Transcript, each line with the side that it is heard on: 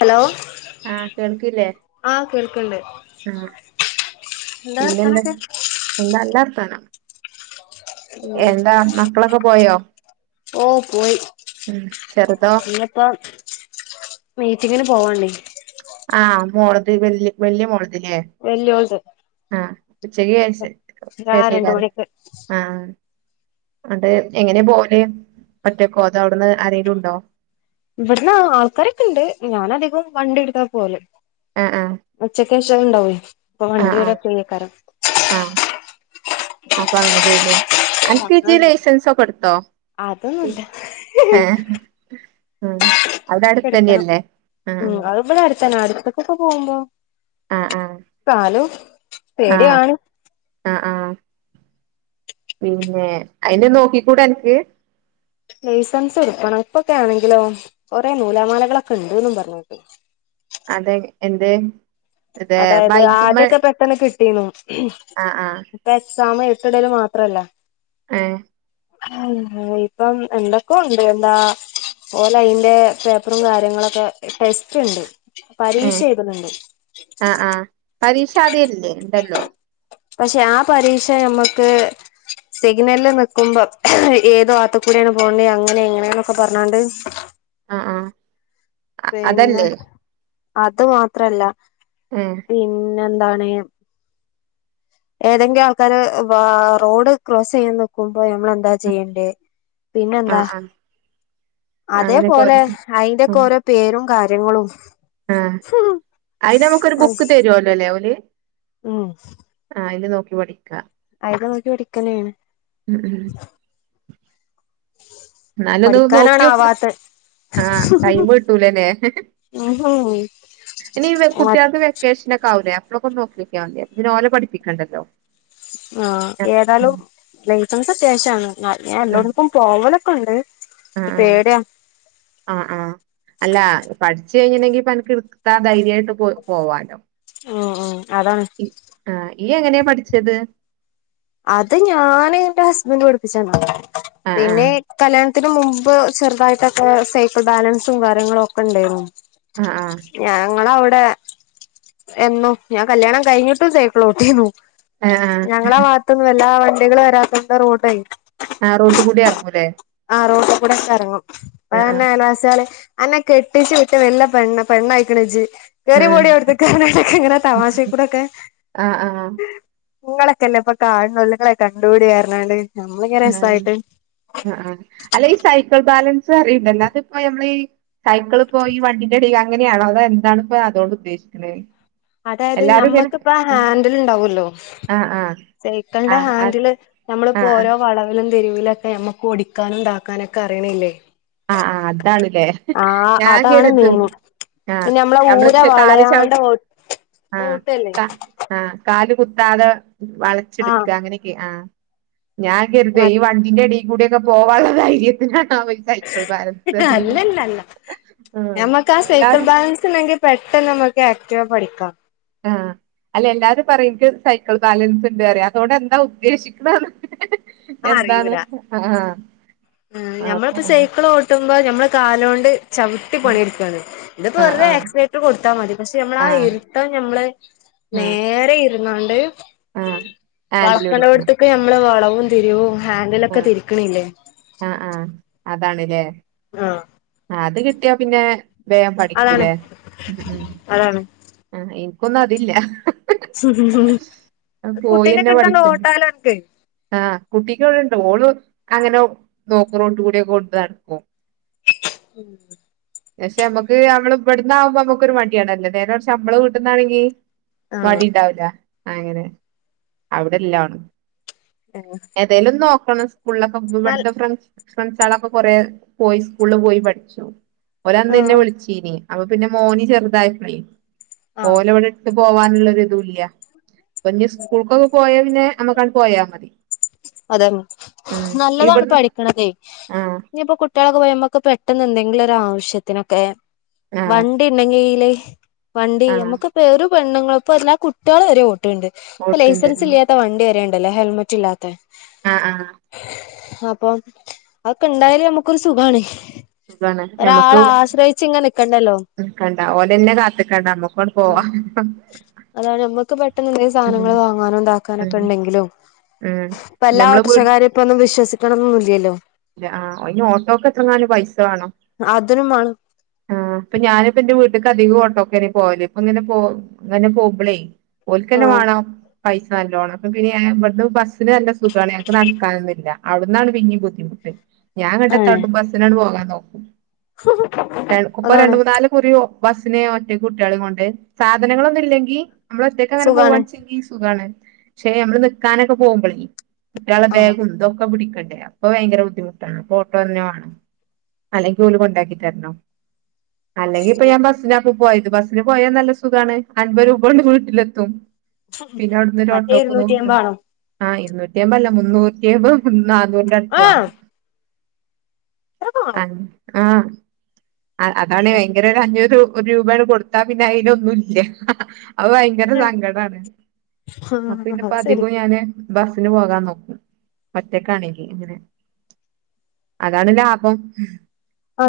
left: Hello
right: ആഹ് കേൾക്കില്ലേ
left: ആഹ കേൾക്കണ്ട്
right: ആഹ്
left: എന്താ
right: പിന്നെന്താ
left: വർത്താനൊക്കെ
right: എന്താ നല്ല വർത്താനം എന്താ മക്കളൊക്കെ പോയോ
left: ഓ പോയി
right: ഉം ചെറുതോ
left: ഇനിപ്പം മീറ്റിങ്ങിന് പോവണ്ടേ
right: വ വലിയ മോള
left: വലിയ കൊച്ച-
right: ആഹ ഉച്ചക്ക് ശേഷക്കാ
left: രണ്ട്
right: ശേഷകരാ
left: മണിക്ക്
right: ആഹ അത് എങ്ങനെ പോവൽ ഒറ്റക്കോ അതോ അവിടുന്ന് ആരെങ്കിലും ഉണ്ടോ
left: ഇവിടന്ന് ആൾക്കാരൊക്കെ ഇണ്ട് ഞാൻ അധികം വണ്ടി എടുത്താ പോവല്
right: ആഹ് ആഹ്
left: ഉച്ച അത്യാവശം അ ഉണ്ടാവും ഇപ്പൊ
right: ആഹ്
left: വണ്ടി
right: ആഹ്
left: ലൊക്കെ കറങ്ങും
right: ആഹ് അപ്പൊ അങ്ങനെ പോന്നു
left: അങ്ങനെ
right: അനക്ക്അയിന്
left: പോവും
right: ലൈസൻസ് ഒക്കെ എടുത്തോ
left: അതൊന്നുല്ല
right: ഏ ഹും
left: എടുക്കണം ഉ അത്‌പാടേ അടുത്തന്നെ അടു ഒറ്റക്കൊക്കെ പോകുമ്പോ
right: ആഹ് ആഹ്
left: ന്നാലും
right: ആഹ് ആഹ്
left: പേടിയുന്നേനു
right: ആഹ് ആഹ് പിന്നെ അയിന് നോക്കിക്കൂട അനക്ക്
left: ലൈസൻസ് എടുക്കണം. ഇപ്പൊക്കെ ആണെങ്കിലോ, കൊറെേ നൂലാമാലകളൊക്കെ ഉണ്ട്ന്നും പറഞ്ഞെട്ട്.
right: അതെ, എന്ത്? ഇത്
left: അതായത്
right: ബൈക്കുമ്മെ
left: ആദ്യൊക്കെ പെട്ടെന്ന് കിട്ടീന്നു.
right: ആഹ് ആഹ്
left: ഇപ്പൊ [inaudible] [unintelligible] എട്ട്ടൽ മാത്രല്ലേ? [inaudible]
right: ഏ
left: മം ഇപ്പം എന്തൊക്കെ ഉണ്ട് എന്താ. ഓല് അയിന്റെ പേപ്പറും കാര്യങ്ങളൊക്കെ, ടെസ്റ്റ് ഉണ്ട്. പരീക്ഷ എഴുതുന്നുണ്ട്.
right: അ ആ പരീക്ഷ അദ്യെല്ലേ? ഉണ്ടല്ലോ.
left: പക്ഷെ ആ പരീക്ഷ ഞമ്മക്ക് സിഗ്നല് നിൽക്കുമ്പോ ഏത് വാതു [inaudible] [unintelligible] പോണ്ടിയെ അങ്ങനെ ഇങ്ങനെയൊക്കെ പറഞാണ്ട്,
right: അ ആ
left: പിന്നെ, അത് മാത്രല്ല.
right: ഏഹ്
left: പിന്നെ എന്താണ്? [unintelligible] ഏതെങ്കിലും ആൾക്കാര് വാ റോഡ് ക്രോസെയ്യാൻ നിക്കും [inaudible] ഇപ്പൊ നമ്മളെന്താ ചെയ്യേണ്ടേ? പിന്നെന്താ?
right: ആഹ് ആഹ് അങ്ങനെ കൊറേ
left: അതേപോലെ, അയിന്റെ ഒക്കെ ഓരോ പേരും കാര്യങ്ങളും.
right: ആ, അയിന് നമുക്കൊരു ബുക്ക് തെരോലൊല്ലെ ഓല്.
left: മം
right: ആഹ് അയില് നോക്കി പടി [inaudible]
left: അയില് നോക്കി പഠിക്കെന്നെണ്.
right: ഉം ഉം എന്നാലൊന്ന്
left: പഠിക്കാനാണ്
right: നോക്കിയോക്ക്.
left: ആവാത്തെ
right: ആ ടൈം കിട്ടൂലല്ലേ. ഹ ഹ. ഇനി [unintelligible] കുട്ടിയാക്ക് വെക്കേഷനൊക്കെ ആാവൂലേ, [inaudible] [unintelligible] നമ്മക്കൊന്ന് നോക്കിയോക്കിയാൽ മതി, അപ്പൊ പിന്നെ ഓലെ പഠിപ്പിക്കേണ്ടല്ലോ.
left: ആ ഏതാലും ലൈസൻസ് അത്യാശ്യമാണ് ഞാൻ എല്ലോടത്ക്കും പോവലും [inaudible]
right: അ ആ, അ ആ അല്ലാ പഠി [inaudible] പഠിച് കഴിഞ്ണ്ടെങ്കി പ്പൊ അനക്ക് ഇടത്താ ധൈര്യയിട്ട് പോ പോവാല്ലോ.
left: [unintelligible]
right: [unintelligible] ആ ഇയ് എങ്ങനെ പഠിച്ചത്?
left: അത് ഞാന് എന്റെ ഹസ്ബന്റ് പടിപ്പിചെന്ന.
right: ആഹ് ആഹ്
left: പിന്നെ കല്യാ [inaudible] തിന് മുമ്പ് ചെറുതായിട്ടൊക്കെ സൈക്കിൾ ബാലൻസും, കാര്യങ്ങളും ഒക്കെ ഉണ്ടേയിന്നു.
right: ആഹ് ആഹ്
left: ഞങ്ങളവിടെ [unintelligible] എന്നും, ഞാൻ കല്യാണം കഴിഞ്ഞിട്ടും സൈക്കളോട്ടിന്നു.
right: എ ഏ
left: വെല്ലാവണ്ടികള് വരാത്തോണ്ട് റോഡേ
right: ആ റോട്ട് കൂടി എറങ്ങൂല്ലേ
left: ആ റോട്ടുകൂടൊക്കെ എറങ്ങും
right: ആഹ്
left: അയന്നെ അയൽവാസേളീം അന്നെ കെട്ടിച്ച് വിട്ട വെല്ല പെണ്ണ് പെണ്ണായിക്ക്ണ്ജ് കേറി
right: ആഹ്
left: പോടീ ഔത്ത്ക്ക് ന്ന് പറഞ്ഞാണ്ടൊക്കെങ്ങനെ തമാശ കൂടൊക്കെ
right: ആഹ് ആഹ്
left: നിങ്ങളൊക്കെല്ലേപ്പൊ കാണ്ളൊള്ളു ഇങ്ങളെ ആ കണ്ടൂടിറഞ്ഞാണ്ട് നമ്മളിങ്ങനെ
right: ആഹ്
left: രസായിട്ട്
right: ആഹ് ആഹ് അല്ല ഈ സൈക്കിൾ ബാലൻസ് റീണ്ടല്ലോ അതിപ്പോ നമ്മളീ സൈക്കിള്പ്പോ ഈ വണ്ടിന്റെ ഇടേല് അങ്ങിനെയാണോ അതോ എന്താണ് പ്പോ അതോണ്ട് ഉദ്ദേശിക്ക്ണേ
left: അതായത് ഞമ്മക്ക്പ്പ ഹാൻഡല് ണ്ടാവൊല്ലോ
right: ആഹ് ആഹ്
left: സൈക്കള്ന്റെ
right: ആഹ് ആഹ്
left: ഹാൻഡില് നമ്മള്പ്പോ
right: ആഹ്
left: ഓരോ വളവിലും [unintelligible] രുവിലൊക്കെ നമ്മക്കും ഒടിക്കാനും താക്കാനൊക്കെ അറിണില്ലേ
right: ആ ആ അതാണ്ലേ ഞാൻ
left: അതാണ്
right: കെരുതും
left: മെയിന്
right: ആ
left: പിന്നെ നമ്മളെ
right: നമ്മള്
left: ഊര
right: ച് കാല് ചവ്
left: വളയാണ്ട ഓ
right: [inaudible] ആ
left: ഓട്ടല്ലേ
right: കാ ആ കാല് കുത്താതെ
left: ആ
right: വളച്ചെട്ക്കാ അങ്ങനെക്കെ ആ ഞാൻ കെരുതേ ഈ
left: മറ്റ്
right: വണ്ടിന്റെഡീ കൂടെക്കെ പോകാള്ള ധൈര്യത്തി നാണാവോ സൈക്കൾ ബാലൻസ് [unintelligible] ആഹ്
left: ഞ്ഞമ്മക്ക് ആ സൈക്കൾ
right: എല്ലാരും
left: ബാലൻസിണ്ടെങ്കിൽ പെട്ടെന്ന് ഞമ്മക്ക് ആക്ടീവാ പഠിക്കാം
right: ആ അല്ല എല്ലാരും പറയും ഇൻക് സൈക്കിൾ ബാലൻസ് ഇണ്ട്ന്ന് അതോണ്ട് എന്താ ഉദ്ദേശിക്ക്ണത് എന്താന്ന് ആ ആ
left: മ് നമ്മളിപ്പോ സൈക്കിൾ ഓട്ടുമ്പോ നമ്മള് കാലൊണ്ട് ചവിട്ടി പണി ഇട്ക്കാണ് ഇതിപ്പോ
right: ആഹ്
left: വെറ്തെ
right: ആഹ്
left: ആക്സിലേറ്റർ കൊടുത്താ മതി പക്ഷെ നമ്മളാ
right: ആഹ്
left: ഇരുത്തം മ്മള്
right: ആഹ്
left: നേരെ ഇ ഇരുന്ന്ക്കാണ്ട്
right: ആഹ് ഹാൻഡിൽ പിടിക്കണം
left: വളക്ക്നോട്തക്ക് ഞമ്മള് വളവും തിരി വും ഹാൻഡിലൊക്കെ തിരിക്കിണില്ലേ
right: ആ ആ അതാണ് ല്ലേ
left: ആഹ്
right: അത് കിട്ടിയാ പിന്നെ വേം
left: അതാണ്
right: പഠിക്കുല്ലേ
left: അതാണ്
right: ഇന്ക് ഒന്നും അതില്ല [inaudible]
left: കുട്ടീന്റെക്കെ
right: പോയിഞ്ഞെ
left: എടുത്താണ്ട്
right: പഠിക്ക
left: ഓട്ടാലോ അനക്ക്
right: ആ കുട്ടിക്ക് വിടണ്ട് ഓൾ അങ്ങനെ നോക്ക റോടുകൂടിയൊക്കെ ഓട്ടി നടക്കും
left: [inaudible]
right: പക്ഷെ നമ്മക്ക് നമ്മള് ഇവിടന്നാകുമ്പോ നമ്മക്ക് ഒരു മടിയാണല്ലേനേരെ പക്ഷെ നമ്മള് കൂട്ടുന്നാണെങ്കി
left: ആഹ്
right: മടി ഇൻണ്ടാവില്ല അങ്ങനെ അവിടെലാ ണ്
left: [inaudible]
right: ഏതേലിലും നോക്കണം സ്കൂളിലൊക്കെ സ്കൂൾ
left: നൽ
right: പടത്തൊക്കെ ഫ്രണ്ട്സാളൊക്കെ കൊറെ പോയി സ്കൂളിൽ പോയി പഠിച്ചു ഓർ അന്ന്ന്നെ
left: ആഹ്
right: വിളിച്ചീലെന്നി അപ്പൊ പിന്നെ മോന് ചെറുതായ പയേ
left: ആഹ്
right: ഓലെ ഇവിടെ ഇട്ട് പോവാനുള്ളൊരു ഇതും ഇല്ല ഇപ്പൊ ഞ്ഞി സ്കൂൾക്കൊക്കെ പോയ പിന്നെ അമ്മക്കാണ്ട് പോയാ മതി
left: അതെ
right: ഉം
left: നല്ലതാണ്
right: ഇവിടുന്ന്
left: പഠിക്കണത്
right: ആഹ്
left: ഇനിയിപ്പൊ കുട്ടികളൊക്കെ പോയാ നമ്മക്ക് പെ പെട്ടെന്ന് എന്തെങ്കിലും ഒരുവശ്യത്തിനൊക്കെ
right: ആഹ്
left: വണ്ടി ഉണ്ടെങ്കലേ വണ്ടി
right: ആഹ്
left: നമുക്കിപ്പ വറ ഒരു പെണ്ണുങ്ങളും ഇപ്പോ എല്ല കുട്ടികളും വരെ ഓട് ഇപ്പ
right: പോത്ത്ണ്ട്
left: ലൈസൻസ് ഇല്ലാത്ത വണ്ടി വരെെയുണ്ട് ല്ല ഹെൽമെറ്റ് ഇല്ലാത്ത
right: ആഹ് ആഹ്
left: അപ്പൊ അതൊക്കെ ഇണ്ടായല് നമ്മുക്കൊരു സുഖമാണ്
right: സുഖാണ്
left: ഒരാള
right: ഞമ്മക്ക്
left: ആശ്രയിച്ച് ഇങ്ങനെ നിക്കണ്ടല്ലോ
right: നിക്കണ്ട ഓലഞ്ഞെ കാത്ത്നിക്കണ്ട നമ്മുക്കാണ്ട്
left: ഉം
right: പോവാ
left: അതാണ് നമ്മുക്ക് പെട്ടെന്ന് എന്തെങ്ക സാധനങ്ങൾ
right: ഉം
left: വാങ്ങാനോതാക്കാന ഒക്കെ
right: ഉം
left: ഉണ്ടെങ്കിലും
right: ഉം
left: ഇപ്പ
right: പിന്നെ
left: എല്ലാ
right: നമ്മള്
left: ഓട്ടോറിക്ഷക്കാരും ഇപ്പൊന്നും വിശ്വസിക്കണമൊന്നില്ലല്ലോ
right: അ അയിന് ഓട്ടോക്കെ എത്രങ്ങാനും പൈ പൈസ വേണം
left: അതിനും വേണം
right: ഇപ്പൊ ഞാനിപ്പോ ഇന്റെ വീട്ട ഇക്ക അധികം ഓട്ടോക്കഴിഞ് പോവല് ഇപ്പൊ ഇങ്ങനെ പോ ഇങ്ങനെ പോവുമ്പള് ഓൽക്കഞ്ഞേ
left: ആഹ്
right: വേണം പൈസ നല്ലോണം അപ്പൊ പിന്നെ ഇവിടുന്ന് ബസ്സിന് നല്ല സുഖമാണ് ഞക്ക് നടക്കാനന്നില്ല അവിടന്നാണ് പിന്ന ബുദ്ധിമുട്ട് ഞാൻഇന്നിട്ട് എന്താട്ടും ബസ്സിനാണ് പോകാൻ നോക്കും ഇപ്പൊ രണ്ടു
left: അതാണ്
right: മൂന്നാല് കുറി ബസ്സിന് ഞാന് ഒറ്റക്ക് കുട്ട്യാളീം കൊണ്ട് സാധനങ്ങളൊന്നും ഇല്ലങ്കിൽ നമ്മൾ ഒറ്റയ്ക്ക് അങ്ങനെ
left: സുഖാണ്
right: പോവാണെ ചെങ്കി സുഖാണ് പക്ഷെ നമ്മള് നിക്കാനൊക്കെ പോകുമ്പോള് കുട്ട്യാളെ
left: ആഹ്
right: ബാഗും ഇന്തൊക്കെ പിടിക്കണ്ടേ അപ്പൊ ഭയങ്കര ബു ബുദ്ധിമുട്ടാണ് അപ്പൊ ഓട്ടഞ്ഞെ വേണം അല്ലെങ്കിൽ ഓൽ കൊണ്ടാക്കി തരണം അല്ലെങ്കി ഇപ്പൊ
left: അങ്ങനെ
right: ഞാൻ ബസ്സിനാ ഇപ്പൊ പോയത് ബസ്സിന് പോയാ നല്ല സുഖാണ് അൻപത് രൂപണ്ട് വീട്ടിലെത്തും പിന്നെ അവിടന്ന് ഒരു
left: മറ്റേ
right: ഓട്ടോക്ക് നോ
left: ഇരുന്നൂറ്റി അമ്പാണോ
right: ആ ഇരു ഏമ്പല അല്ല മുന്നൂറ്റിഅയ്മ്പത് നാന്നൂറിന്റെ അടുത്ത്
left: ആഹ്
right: വേണം
left: അത്രക്കാണോ
right: അ ആ അതാണ് ഭയങ്കര ഒരു അഞ്ഞൂറ് ഒരു രൂപയാണ് കൊടുത്താ പിന്നെ അയിഞ് ഒന്നൂല്യ അത് ഭയങ്കര
left: ആഹ്
right: സങ്കടാണ് അപ്പ ഞാൻ
left: അത് ശരി
right: അധികം ഞാന് ബസ്സിന് പോകാൻ നോക്കും ഒറ്റക്കാണെങ്കി ഇങ്ങനെ അതാണ് ലാഭം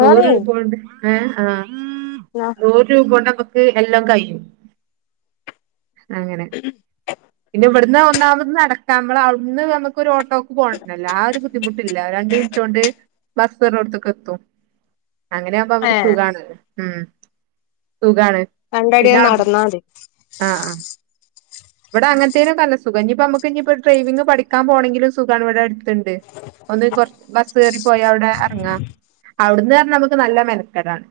right: നൂറ് രൂപോണ്ട് [unintelligible] നൂറുരൂപോണ്ട് നമ്മക്ക് എല്ലാം കഴിയും അങ്ങനെ പിന്ന ഇവിട്ന്ന് ഒണാമത് നടക്കാം മ്പള്ള അവിട്ന്ന് നമുക്ക് ഓട്ടോക്ക് പോകണല്ല ആ ഒരു ബുദ്ധിമുട്ടില്ല ബസ്കേറുണോട്ത്ത്ക്ക് എത്തും അങ്ങനെ ആവുമ്പോ നമുക്ക്
left: ഏഹ്
right: സുഖാണ് മ് സുഖാണ്
left: രണ്ടടി
right: പിന്നെ അവിടു
left: നടന്നാ മതി
right: ആ ആ ഇവിടെ അങ്ങനത്തേനൊ ക്കെ ന ല്ല സുഖം ഇനിയിപ്പ നമക്ക് ഇനിപ്പ ഡ്രൈവിംഗ പഠി ക്കാൻപോണെങ്കിലും സുഖമാണ് ഇവിടെഅടു [unintelligible] ഒന്ന് കൊ ർബസ് കേറി പോയഅവിടെ ഇറങ്ങാം അവിടന്ന്ന്ന് പറഞ്ഞാൽ നമുക്ക് നല്ല മെനക്കടാണ്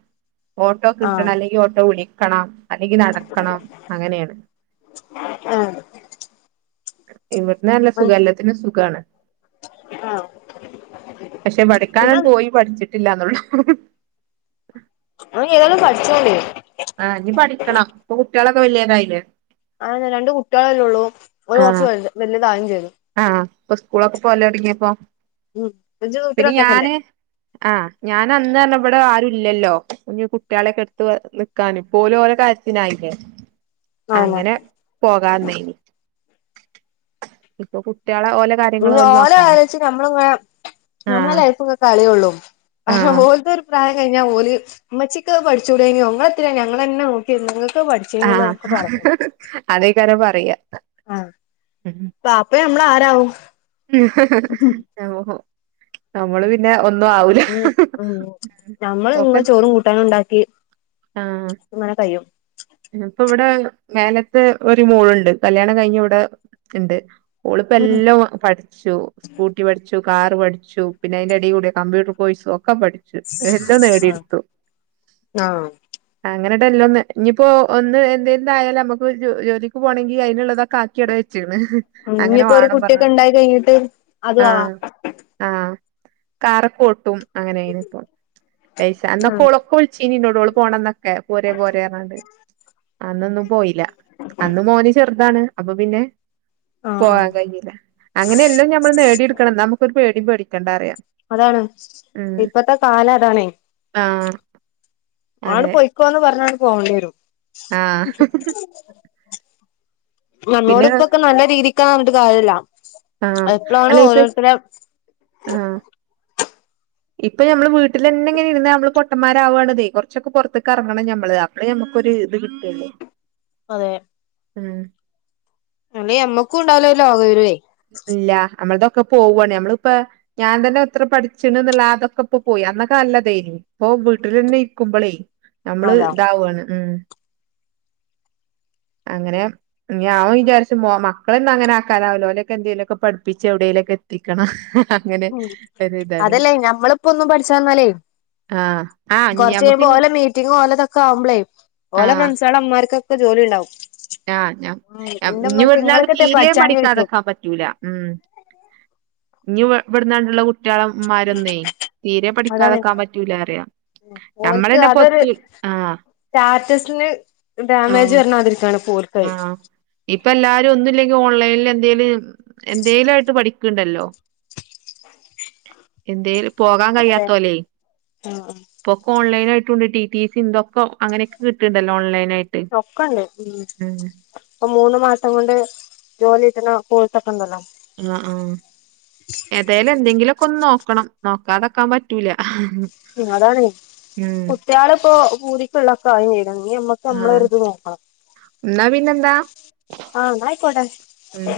right: ഓട്ടോ കിട്ടണം
left: ആഹ്
right: അല്ലെങ്കിൽ ഓട്ടോ വിളിക്കണം അല്ലെങ്കിൽ നടക്കണം അങ്ങനെയാണ്
left: [unintelligible]
right: ഇവിടന്ന് നല്ല സുഖ എല്ലത്തിനും സുഖാണ്.
left: ആഹ്
right: പക്ഷെ
left: പിന്നെ
right: പഠിക്കാൻപോയി പഠിച്ചിട്ട് ഇല്ലന്നുള്ളു [inaudible]
left: [unintelligible] ഏതായാലും പഠിച്ചോണ്ടോ [unintelligible]
right: ആ ഇനി പഠിക്കണം ഇപ്പൊ കുട്ടികൾ ഒക്കെ വലി തായില്ലേ
left: അങ്ങെനെ രണ്ട് കുട്ടികളെല്ലേ ഉള്ളൂ ഓല് കുറച്ച് വലിതാ വും ചെയ്തു
right: ആഹ് ഇപ്പൊ സ്കൂളൊക്കെ പോകല് തു ടങ്ങിയപ്പോ
left: ഉം ഇജ്ജ് വീട്ടില്
right: പിന്ന
left: ഒറ്റക്കല്ലേ
right: ഞാന് ആഹ് ഞാനന്ന് [unintelligible] ഇവിടെ ആരുല്ലല്ലോ ഇനി കുട്ടികളെക്കെ അടുത്ത് നിക്കാനും, ഇപ്പൊ ഓര് ഒരേ കാര്യത്തിനായില്ലേ
left: ആഹ്
right: അങ്ങനെ പോകാന്നേ ഇപ്പൊ കു
left: ഓല കലോ [unintelligible] ച്ച് നമ്മള് ഇങ്ങനെ നമ്മളല്ല
right: ആഹ്
left: ലൈഫ് കളിയള്ളൂ
right: ആഹ്
left: ഓലത്തരു പ്രായം [unintelligible] കഴിഞ്ഞാൽ ഓല്ഉമ്മച്ചിക്ക് പഠിച്ചൂടോന്നോ ഇങ്ങള് ളെത്തി നാ ഞങ്ങളെ ന്നെ നോക്കിയിരുന്നത് ഞെ തന്നെ നോക്കി [unintelligible] പഠിച്ചു
right: ആഹ്
left: കഴിഞ്ഞതൊക്കെ പറയു [unintelligible]
right: അതേക്കാരം പറയാ
left: ആ ബാപ്പ നമ്മള് ആരാവും
right: [unintelligible] നമ്മള് പിന്നെ ഒന്നും ആവൂല
left: ഉം ഉം ഞമ്മൾ
right: ഓക്കെ
left: ഇങ്ങ ചോറും കൂട്ടാനും ഉണ്ടാക്കി മന [unintelligible] കഴിയും
right: ഇപ്പ ഇവിടെ മേലത്തെ ഒരു മോളുണ്ട്. കല്യാണം കഴിഞ്ഞ ഇവിടെ ഉണ്ട്. ഓളിപ്പ
left: ഉം
right: എല്ലാം പഠിച്ചു സ്കൂട്ടി പഠിച്ചു കാർ പഠിച്ചു. പിന്നെ അതിന്റെ എടീക്കൂടി കമ്പ്യൂട്ടർ കോഴ്സും ഒക്കെ [unintelligible] ക്കെ പഠിച്ചു എല്ലാം
left: ആഹ്
right: നേടിടുത്തു.
left: ആഹ്
right: അങ്ങനെട്ടല്ലോ ന്ന് ഇനിയിപ്പോൊ ഒന്ന് എന്തായാലും നമുക്ക്ജോ [unintelligible] ജോലിക്ക് പോണെങ്കിൽ അതിനുള്ളതൊക്കെ ആക്കി അവിടെ വെച് [unintelligible] അങ്ങനെ
left: ഇനിയിപ്പോ
right: വാ
left: ഒരു
right: ണം പറഞ്ഞ
left: കുട്ടിയൊക്കെ ഉണ്ടായി കഴിഞ്ഞിട്ട് അതും
right: ആ
left: ആവാം
right: ആ
left: ആഹ്
right: [unintelligible] സ്കൂൾപോണംന്നൊക്കെ പോരോ പോരോന്ന് അന്നൊന്നും പോയില്ല അന്ന് മോന് ചെറുതാണ് അപ്പൊ പിന്നെ
left: ആഹ് ആഹ്
right: പോവാാൻ കഴിഞ്ഞില്ല അങ്ങനെയെല്ലാം ഞമ്മള് നേടിയെടുക്കണം നമുക്കൊരു പേടിയും പേടിക്കേണ്ട അറിയാം
left: അതാണ് ഇപ്പത്തെ കാലം അതാണേ.
right: ആഹ്
left: ആണ്ട്
right: അതെ
left: പൊയ്ക്കോന്ന് പറഞ്ഞ പോകേണ്ടി വരും
right: ആഹ്
left: നമ്മോട്
right: പിന്നെ
left: ഇപ്പൊക്കെ നല്ല രീതിക്കാന്ന് പറഞ്ഞിട്ട് കാര്യമില്ല
right: ആ അല്ല ഇപ്പൊ ആ ഇപ്പൊ നമ്മ ൾവീട്ടിൽന്നെങ്ങനെ ഇരുന്ന നമ്മള് പൊട്ടൻമാർവണത് കൊ റച്ചൊക്കെ പുറത്തക്ക് ഇറങ്ങണം ഞമ്മള് അപ്ലേ അപ്പൊ ഒരു ത് കിട്ടൂല്ലോ
left: അതെ
right: ഉം
left: അമ്മേഅമ്മക്കും ഉണ്ടാവല്ലോ ലോക വിവരെ
right: ഇല്ല. നമ്മളതൊക്കെ പോവുവാണെ, നമ്മളിപ്പ ഞാൻ തന്നെ എത്ര പഠിച്ചിണ്ന്ന്ള്ള ആ അതൊക്കെ ഇപ്പോ പോയി അന്നൊക്കെനല്ലതെനി ഇപ്പൊ വീട്ടിലെന്നെ ഇരിക്കുബോൾയ് നമ്മള്
left: അതാ
right: ഇതാവാണ് ഉഠ അങ്ങനെ ഞാൻവിചാരിച്ചും മക്കളൊന്നൊങ്ങനെ ആക്കാനാവല്ലോഓല് എന്തേലൊക്കെ പഠിപ്പിച്ച് എവിടേലൊക്കെ എത്തിക്കണം അങ്ങനെ
left: ഉം
right: ഒരു ഇതാണ്
left: അതല്ലേ ഞമ്മളിപ്പോ ഒന്നും പഠിച്ചനിന്നാലേ
right: ആഹ് ആഹ്
left: കൊർച്
right: ഞമ്മക്ക്
left: കയുമ്പോ ഓലെ മീറ്റിംങ്ങും ഓലതൊക്കെ ആവുമ്പളെയ്, ഒലെ
right: ആഹ്
left: ഫ്രണ്ട്‌സെളെ മ്മാർക്ക് ജോലി ഉണ്ടാവും
right: ആഹ് ഞാൻ
left: ഉം എന്റെ
right: ഇഞ്
left: ഉമ്മച്ചി
right: വ്ട്ന്ണ്ട്
left: ഇങ്ങളൊക്കെത്തെ
right: തീരെേ
left: പഠിച്ചാഞ്ഞെ ചോയ്ച്ചും
right: പഠിക്കാതക്കാൻ പറ്റൂല ഉം ഇ ഇവിടന്നാണ്ടുള്ള കു മറ്റാളമാരന്നേ തീരെ
left: അതാണ്
right: പഠിക്കാതക്കാൻ പറ്റൂല അറിയാം ഞമ്മളന്ന പൊത്ത ആ
left: റ്റാറ്റസിന് ഡാമേജ് വരണാതിരിക്കാ ണ് പോൽ
right: ആഹ ഇപ്പൊ എല്ലാരും ഒന്നുംല്ലെങ്ക ഓൺ ലൈനിൽ എന്തേലും എന്തേലും ആയിട്ട് പഠിക്കണ്ടല്ലോ എന്തേും പോകാൻ
left: അതെ
right: കഴിയാത്തോലെ
left: ആഹ്
right: ഇപ്പൊക്കെ ഓൺലൈൻ ആായി റ്റുണ്ട് ട്ടി ട്ടി സി ന്തൊക്കെങ്ങനൊക്കെ കിട്ടണ്ടല്ലോ ഓൺലൈൻ ആയിട്ട്
left: ഒക്കണ്ട് ഉ
right: ഉം
left: ഇപ്പൊ മൂന്ന് മാസം കൊണ്ട് ജോലിട്ടുന്ന കോഴ്സ
right: ആ ആഹ ഏതായാലും എന്തെങ്കിലൊക്കെന്നോ നക്കണം നോക്കാതെക്കാൻ പറ്റൂല
left: അതാണ്
right: ഉം
left: കുട്ടികള ഇപ്പോൊ പൂതിക്കുള്ള ക്കെ അഴിച്ചെയത്തിന് നമ്മക്ക് നമ്മള ഒ ഇത് നോക്കണം
right: ന്നാ പിന്നെന്താ
left: ആഹ ന്നായ് ക്കോട്ടേ
right: ഉം